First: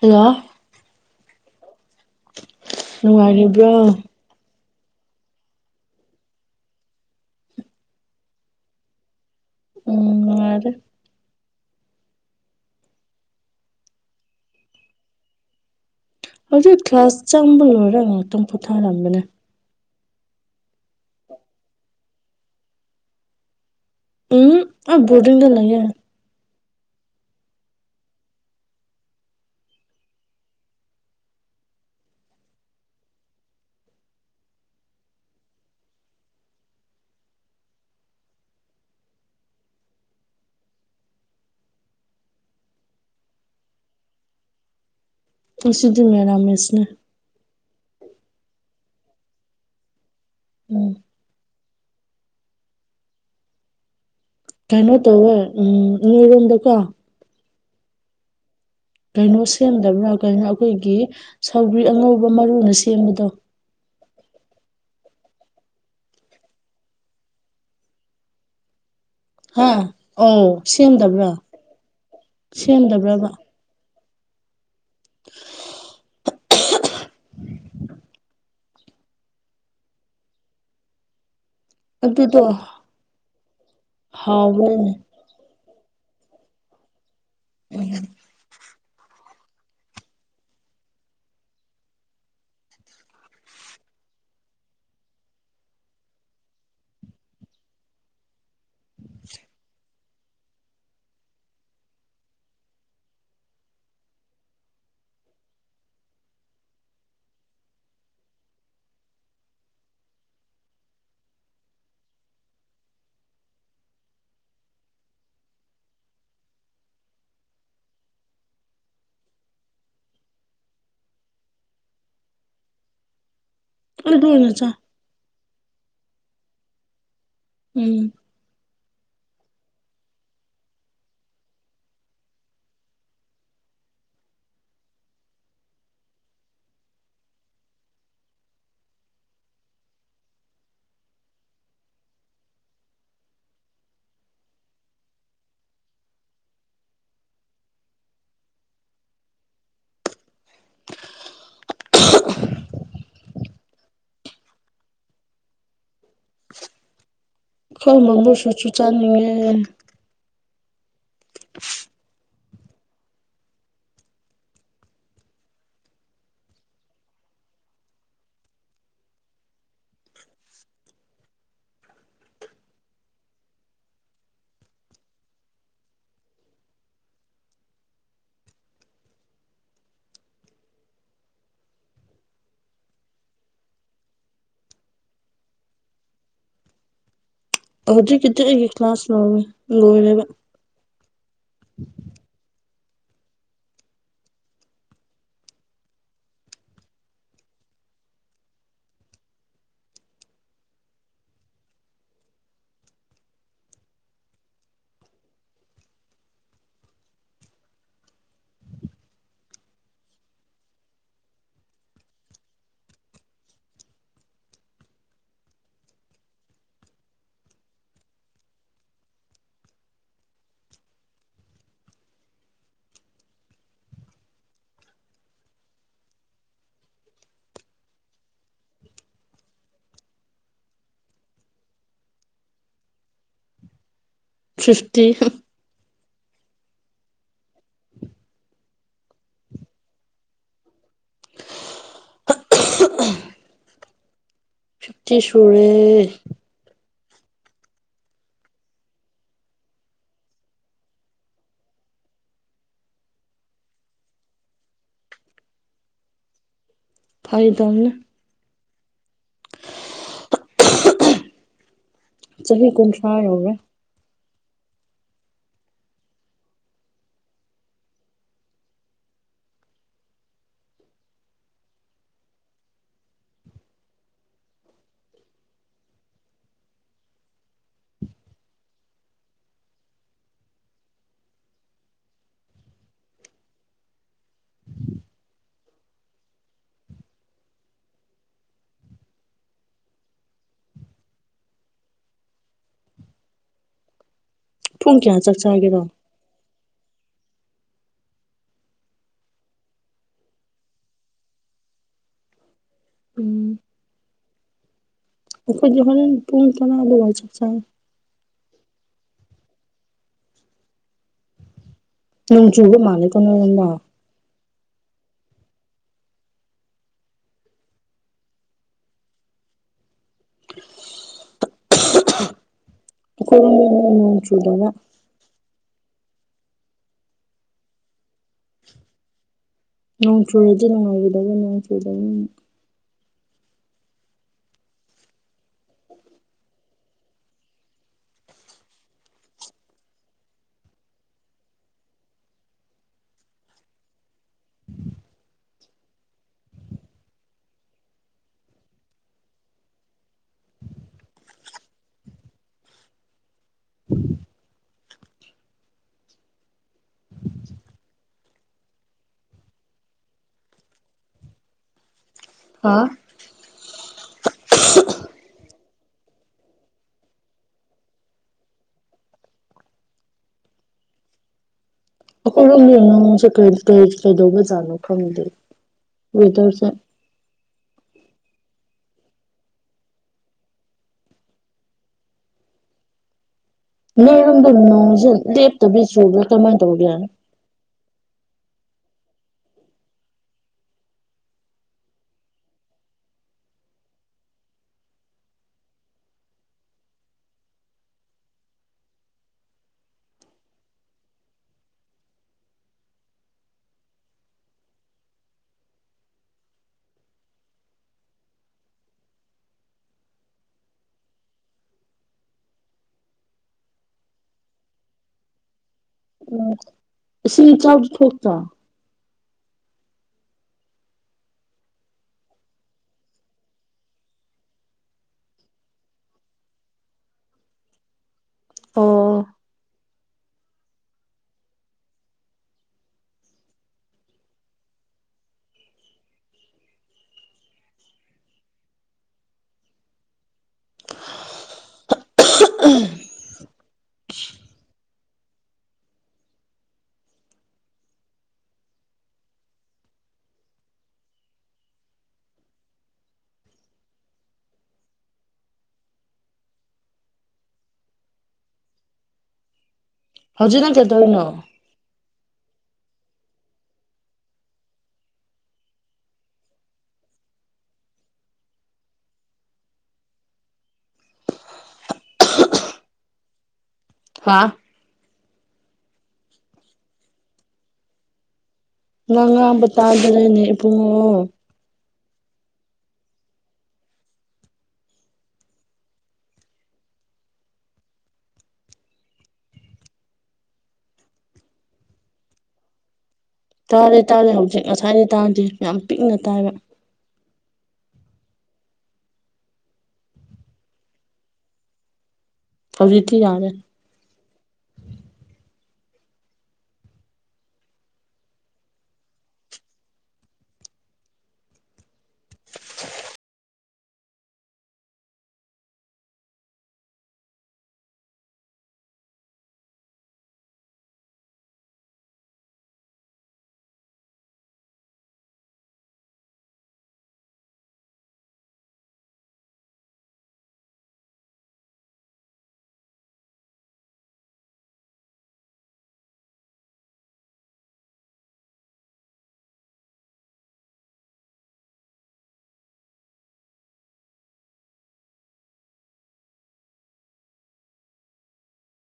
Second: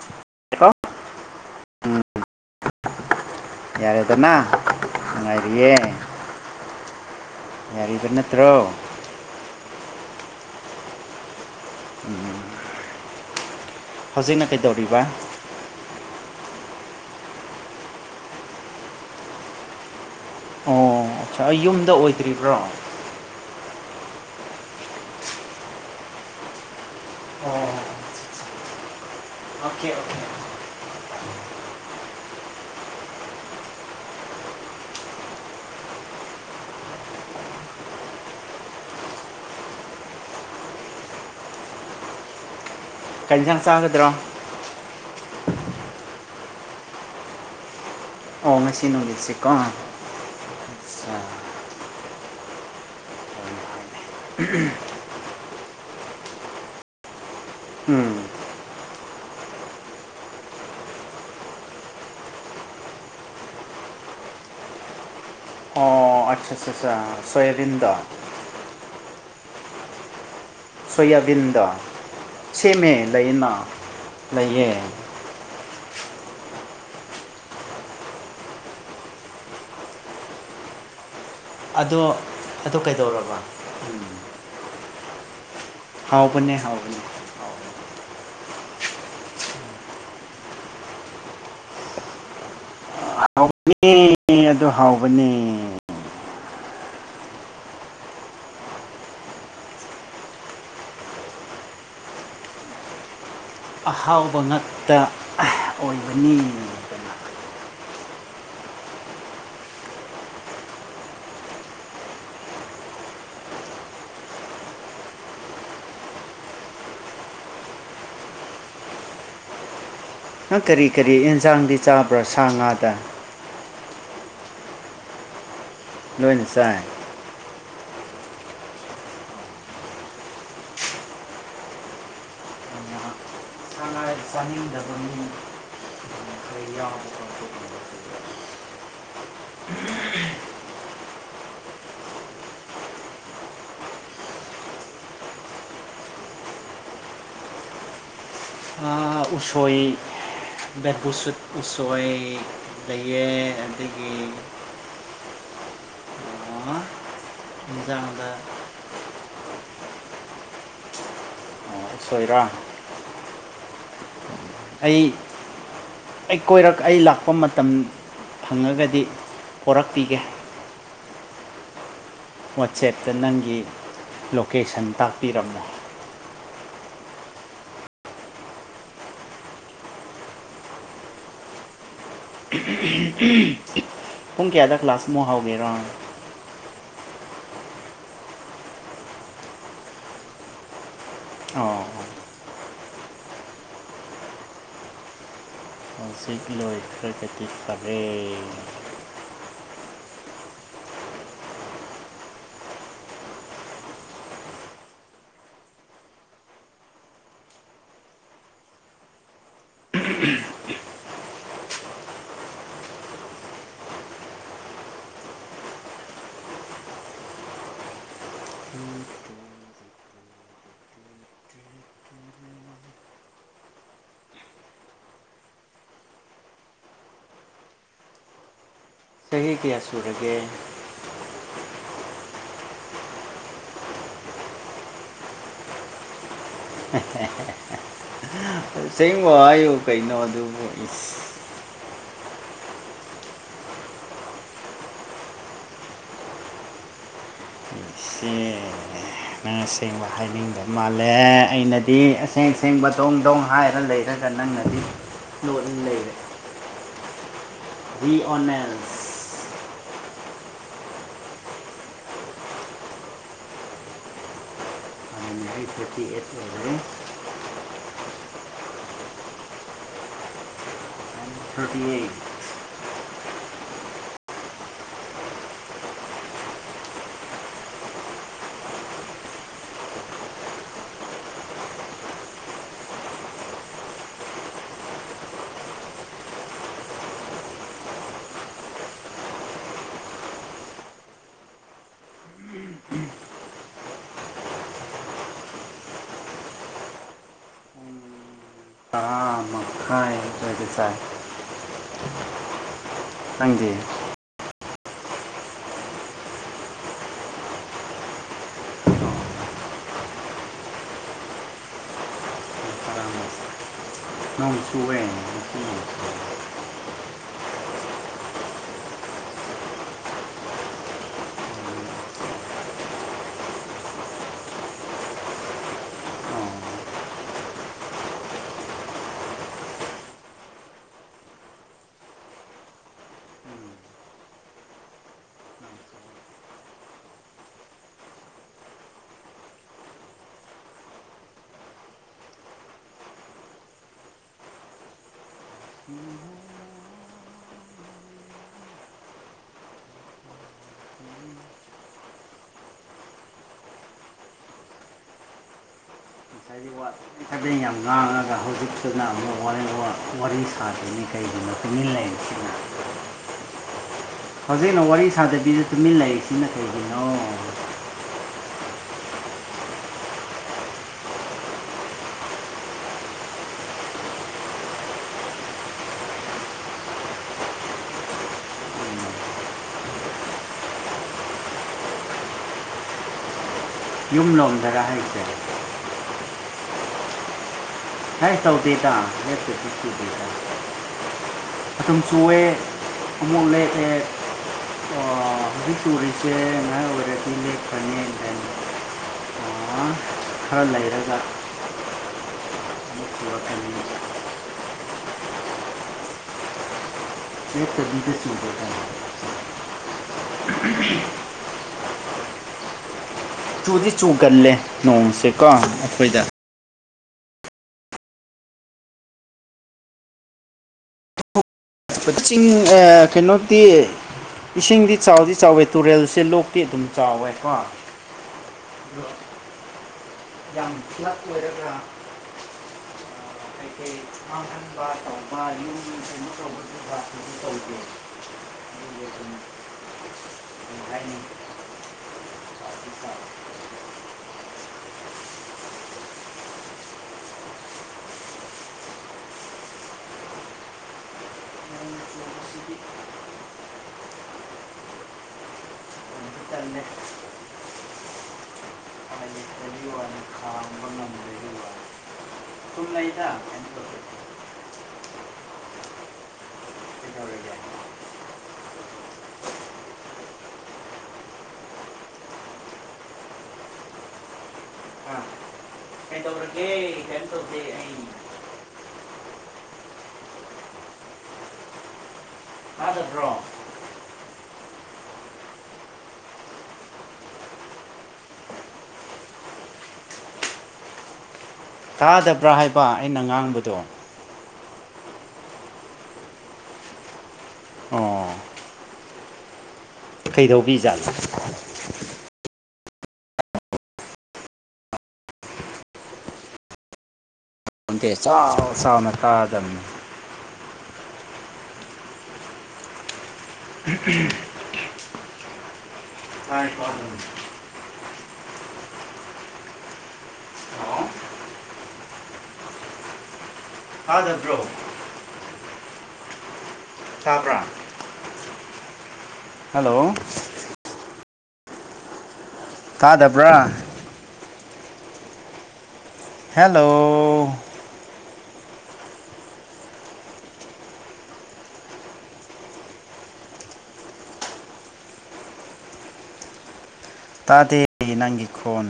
Hello hello ꯎꯝ ꯅꯨꯡꯉꯥꯏꯔꯤ ꯌꯥꯔꯦꯗꯅ ꯅꯨꯡꯉꯥꯏꯔꯤꯌꯦ ꯅꯨꯉꯥꯏꯔꯤꯕ꯭ꯔꯥ ꯅꯠꯇ꯭ꯔꯣ ꯎꯝ ꯑꯔꯦ [unintelligible] ꯎꯝ [unintelligible] ꯍꯧꯖꯤꯛꯅ ꯀꯩꯗꯧꯔꯤꯕ ꯍꯧꯖꯤꯛ ꯀ꯭ꯂꯥꯁ ꯆꯪꯕ ꯂꯣꯏꯔꯒ ꯉꯥꯛꯇꯪ ꯄꯣꯊꯥꯔꯝꯕꯅꯦ ꯑ ꯑꯩ ꯌꯨꯝꯗ ꯑꯣꯏꯗ꯭ꯔꯤꯕ꯭ꯔꯣ ꯎꯝ ꯑꯩ ꯕꯣꯔꯗꯤꯡꯗ ꯂꯩꯌꯦ ꯑꯣ [unintelligible] ꯑꯣꯀꯦ ꯑꯣꯀꯦ ꯀꯩ ꯖꯥꯡ ꯆꯥꯒꯗ꯭ꯔꯣ ꯉꯁꯤꯗꯤ ꯃꯦꯔ ꯃꯦꯁꯅꯦ ꯑꯣ ꯃꯁꯤ ꯅꯨꯃꯤꯠꯁꯤꯀꯣ ꯎꯝ ꯑꯠꯆꯥ ꯀꯩꯅꯣ ꯇꯧꯌꯦ ꯎꯝ ꯔꯣꯗ ꯀ ꯎꯝ ꯀꯩꯅꯣ ꯁꯦꯝꯗꯕ꯭ꯔꯥ ꯀꯅꯣ ꯑꯩꯈꯣꯏꯒꯤ ꯁꯧꯒ꯭ꯔꯤ ꯑꯉꯧꯕ ꯃꯔꯨꯅ ꯁꯦꯝꯕꯗꯣ ꯑ ꯁꯦꯁ ꯁꯣꯌꯕꯔꯤꯟꯗ ꯍꯥ ꯑꯣ ꯁꯦꯝꯗꯕ꯭ꯔꯥ ꯁꯣꯌꯥꯕꯤꯟꯗꯣ ꯁꯦꯝꯃꯦ ꯁꯦꯝꯗꯕ꯭ꯔꯕ꯭ꯔ ꯂꯩꯌꯦꯅ ꯂꯩꯌꯦ [inaudible] ꯑꯗꯣ ꯑꯗꯨꯗꯣ ꯑꯗꯣ ꯀꯩꯗꯧꯔꯕ ꯍꯥꯎꯕꯅꯦ ꯍꯥꯎꯕꯅꯦ ꯍꯥꯎꯕꯅꯦ ꯎ [inaudible] ꯑꯅꯤ [inaudible] ꯑꯗꯨ ꯍꯥꯎꯕꯅꯦ ꯑꯍꯥꯎꯕ ꯉꯛꯇ ꯑꯣꯏꯕꯅꯤ ꯅꯪ ꯀꯔꯤ ꯀꯔꯤ ꯑꯦꯟꯁꯥꯡꯗꯤ ꯆꯥꯕ꯭ꯔꯥ ꯁꯥ ꯉꯥꯗ ꯑ ꯀꯣꯅꯆꯥ [unintelligible] ꯂꯣꯏꯅ ꯆꯥꯏ ꯎꯝ ꯊꯉꯥꯏ ꯆꯅꯤꯗꯕ ꯃꯤ ꯈꯔ [unintelligible] ꯎꯁꯣꯏ ꯕꯕꯨꯠ ꯎꯁꯣꯏ ꯂꯩꯌꯦ ꯑꯗꯒꯤ ꯑꯩꯈꯣꯏ ꯕꯦꯝꯕꯨ ꯏꯟꯖꯥꯡꯗ ꯁꯨꯠꯁꯨ ꯆꯥꯅꯤꯡꯉꯦ [unintelligible] ꯀꯣꯏꯔꯥ ꯑꯩ ꯑꯩ ꯀꯣꯏꯔꯛ ꯑꯩ ꯂꯥꯛꯄ ꯃꯇꯝ ꯐꯪꯉꯒꯗꯤ ꯄꯣꯔꯛꯄꯤꯒꯦ ꯋꯥꯆꯦꯞꯇ ꯅꯪꯒꯤ ꯂꯣꯀꯦꯁꯟ ꯇꯥꯛꯄꯤꯔꯝꯅꯣ ꯍ [unintelligible] ꯄꯨꯡ ꯀꯌꯥꯗ ꯀ꯭ꯂꯥꯁꯃꯨꯛ ꯍꯧꯔꯤꯔꯣ ꯍꯧꯗꯤ ꯀꯇ ꯑꯩ ꯌꯦ ꯀꯂ ꯁꯅꯥꯣ [unintelligible] ꯑꯣ ꯍꯧꯁꯤꯀ ꯂꯣꯏ ꯍꯧꯖꯤꯛ ꯀꯤꯗꯤ ꯐꯔꯦ ꯆꯍꯤ ꯀꯌꯥ ꯁꯨꯔꯒꯦ ꯐꯤꯐꯇꯤ [unintelligible] ꯆꯦꯡꯕ ꯍꯥꯏꯌꯨ ꯀꯩꯅꯣ ꯑꯗꯨꯕꯨ ꯐꯤꯞꯇ ꯁꯨꯔꯦ [unintelligible] ꯅꯪ ꯑꯁꯦꯡꯕ ꯍꯥꯏꯅꯤꯡꯕ ꯃꯥꯜꯂꯦ ꯑꯩꯅꯗꯤ ꯑꯁꯦꯡ ꯑ ꯁꯦꯡꯕ ꯗꯣꯡ ꯗꯣꯡ ꯍꯥꯏꯔ ꯂꯩꯔ ꯈꯔ ꯅꯪꯅꯗꯤ ꯂꯣꯂ ꯂꯩꯔꯦ ꯐꯥꯏꯗꯧꯅ [unintelligible] ꯆꯍꯤꯍꯤ ꯀꯨꯨꯝꯁꯥꯒꯦ [unintelligible] [inaudible] [unintelligible] ꯄꯨꯡ ꯀꯌꯥ ꯆꯥꯛ ꯆꯥꯒꯦꯔꯣ ꯇꯔꯥ ꯃꯈꯥꯏ ꯑꯗꯨꯒꯤꯁꯥꯏ ꯎꯝ ꯅꯪꯗ ꯑꯩꯈꯣꯏ ꯣꯔ ꯇꯨꯡ ꯇ ꯑꯗꯨꯗꯣꯕꯥꯥꯏ ꯆꯁꯥꯏ ꯅꯣꯡ ꯆꯨꯒ ꯇꯔꯥ ꯃꯥꯜꯂꯦ ꯀꯣ ꯅꯔꯃꯣ [unintelligible] ꯀꯔꯨꯝꯅ ꯅꯣꯡ ꯆꯨꯗꯅ ꯅꯣꯡ ꯆꯨꯔꯗꯤ ꯅꯨꯡꯉꯥꯏꯒꯗꯕ ꯅꯣꯡ ꯆꯨꯗ ꯑꯗꯨꯝ [unintelligible] ꯈꯕꯦꯟ ꯌꯥꯝ ꯉꯥꯡꯉꯒ ꯍꯧꯖꯤꯛꯇꯨꯅ ꯑꯃꯨꯛ ꯋꯥꯔꯤ ꯁꯥꯗ꯭ꯔꯤꯅꯤ ꯀꯩꯒꯤꯅꯣ ꯇꯨꯃꯤꯟ ꯂꯩꯔꯤꯁꯤꯅ ꯍꯥꯥ ꯍꯧꯖꯤꯛꯅ ꯋꯥꯔꯤ ꯁꯥꯗꯕꯤꯁꯦ ꯇꯨꯃꯤꯟ ꯂꯥꯏꯔꯤꯛꯁꯤꯅ ꯀꯩꯒꯤꯅꯣ ꯑꯩꯈꯣꯏ ꯂꯝꯣꯝ ꯅꯁꯦ ꯀꯔꯤ ꯀꯩꯗꯧꯕꯖꯥꯠꯅꯣ ꯈꯪꯗꯦ ꯋꯦꯗꯔꯁꯦ ꯌꯨꯝ ꯅꯣꯏꯔꯝꯕ ꯂꯣꯝꯗꯔ ꯅꯣꯡꯁꯦ ꯍꯥꯏꯁꯦ ꯂꯦꯞꯇꯕꯤ ꯆꯨꯕ꯭ꯔꯥ ꯀꯃꯥꯏꯅ ꯇꯧꯒꯦꯅꯣ [unintelligible] ꯃꯇꯝ ꯆꯨꯑꯦ ꯑꯃꯨꯛ ꯑꯃ ꯂꯦꯛꯑꯦ꯫ ꯍꯧꯖꯤꯛ ꯆꯨꯔꯤꯁꯦ ꯉꯥꯏꯍꯥꯛ ꯑꯣꯏꯔꯗꯤ ꯂꯦꯛꯄꯅꯦ ꯂꯩꯅꯤ꯫ ꯑꯥ ꯈꯔꯥ ꯂꯩꯔꯒ꯫ [unintelligible] [unintelligible] ꯆꯨꯗꯤ ꯆꯨꯒꯜꯂꯦ ꯅꯣꯡꯁꯦꯀꯣ ꯑꯩꯈꯣꯏꯗ꯫ ꯎꯝ ꯏꯁꯤꯡ ꯏꯆꯥꯎ ꯊꯣꯛꯇ꯭ꯔꫭ꯫ ꯀꯛꯆꯤꯡ ꯀꯩꯅꯣꯗꯤ꯫ ꯏꯁꯤꯡꯗꯤ ꯆꯥꯎꯗꯤ ꯆꯥꯎꯋꯦ ꯇꯨꯔꯦꯜꯁꯦ ꯂꯣꯛꯇꯤ ꯑꯗꯨꯝ ꯆꯥꯎꯋꯦ ꯀꯣ꯫ ꯑꫭ꯫ ꯅꯛ ꯑꯣꯏꯔꯒ ꯈꯟꯕ ꯇꯧꯕ ꯌꯨꯝ ꯌꯨꯝ ꯀꯩꯅꯣ ꯇꯧꯕꯁꯤ ꯇꯧꯒꯦ [inaudible] ꯀꯩ ꯍꯥꯏꯅꯤ ꯆꯥꯎꯗꯤ ꯆꯥꯎꯋꯦ ꯅꯣꯡ ꯆꯨꯕꯁꯤꯗꯤ ꯇꯟꯗꯤ ꯇꯜꯂꯦ ꯎꯄꯥꯏ ꯂꯩꯇꯕꯒꯤ ꯋꯥꯅꯤ ꯍꯧꯖꯤꯅ ꯈꯥꯡꯕ ꯀꯦꯗ ꯑꯣꯏꯅꯅꯣ ꯉꯝꯗꯕꯒꯤ ꯋꯥꯅꯤ ꯁꯨꯝ ꯂꯩꯗ ꯀꯩꯗꯧꯔꯒꯦ ꯍꯥꯥ ꯑ [unintelligible] ꯅ ꯉꯥꯝꯕ ꯇꯥꯗ꯭ꯔꯦꯅꯦ ꯏꯕꯨꯡꯉꯛꯑꯣ ꯑꯥꯗꯠꯇ꯭ꯔꯣ ꯇꯥꯗꯕ꯭ꯔꯥ ꯍꯥꯏꯕ ꯑꯩꯅ ꯉꯥꯡꯕꯗꯨ ꯇꯥꯔꯦ ꯇꯥꯔꯦ ꯍꯧꯖꯤꯛ ꯉꯁꯥꯏꯗꯤ ꯇꯥꯔꯗꯤ ꯌꯥꯝ ꯄꯤꯛꯅ ꯇꯥꯏꯕ ꯑꯣ ꯀꯩꯗꯧꯕꯤ ꯖꯥꯠꯂꯣ꯫ ꯍꯧꯖꯤꯇꯤ ꯌꯥꯔꯦ꯫ [unintelligible] ꯆꯥꯎ ꯆꯥꯎꯅ ꯇꯥꯗꯝꯅꯦ꯫ [unintelligible] ꯇꯥꯔꯤꯕꫭ꯫ ꯍꯜꯂꯣ ꯇꯥꯗꯕ꯭ꯔꫭ꯫ ꯇꯥꯕ꯭ꯔꯥ꯫ ꯍꯜꯂꯣ꯫ ꯇꯥꯗꯕ꯭ꯔꯥ꯫ ꯍꯦꯜꯂꯣ꯫ ꯇꯥꯗꯦ ꯅꯪꯒꯤ ꯈꯣꯟ꯫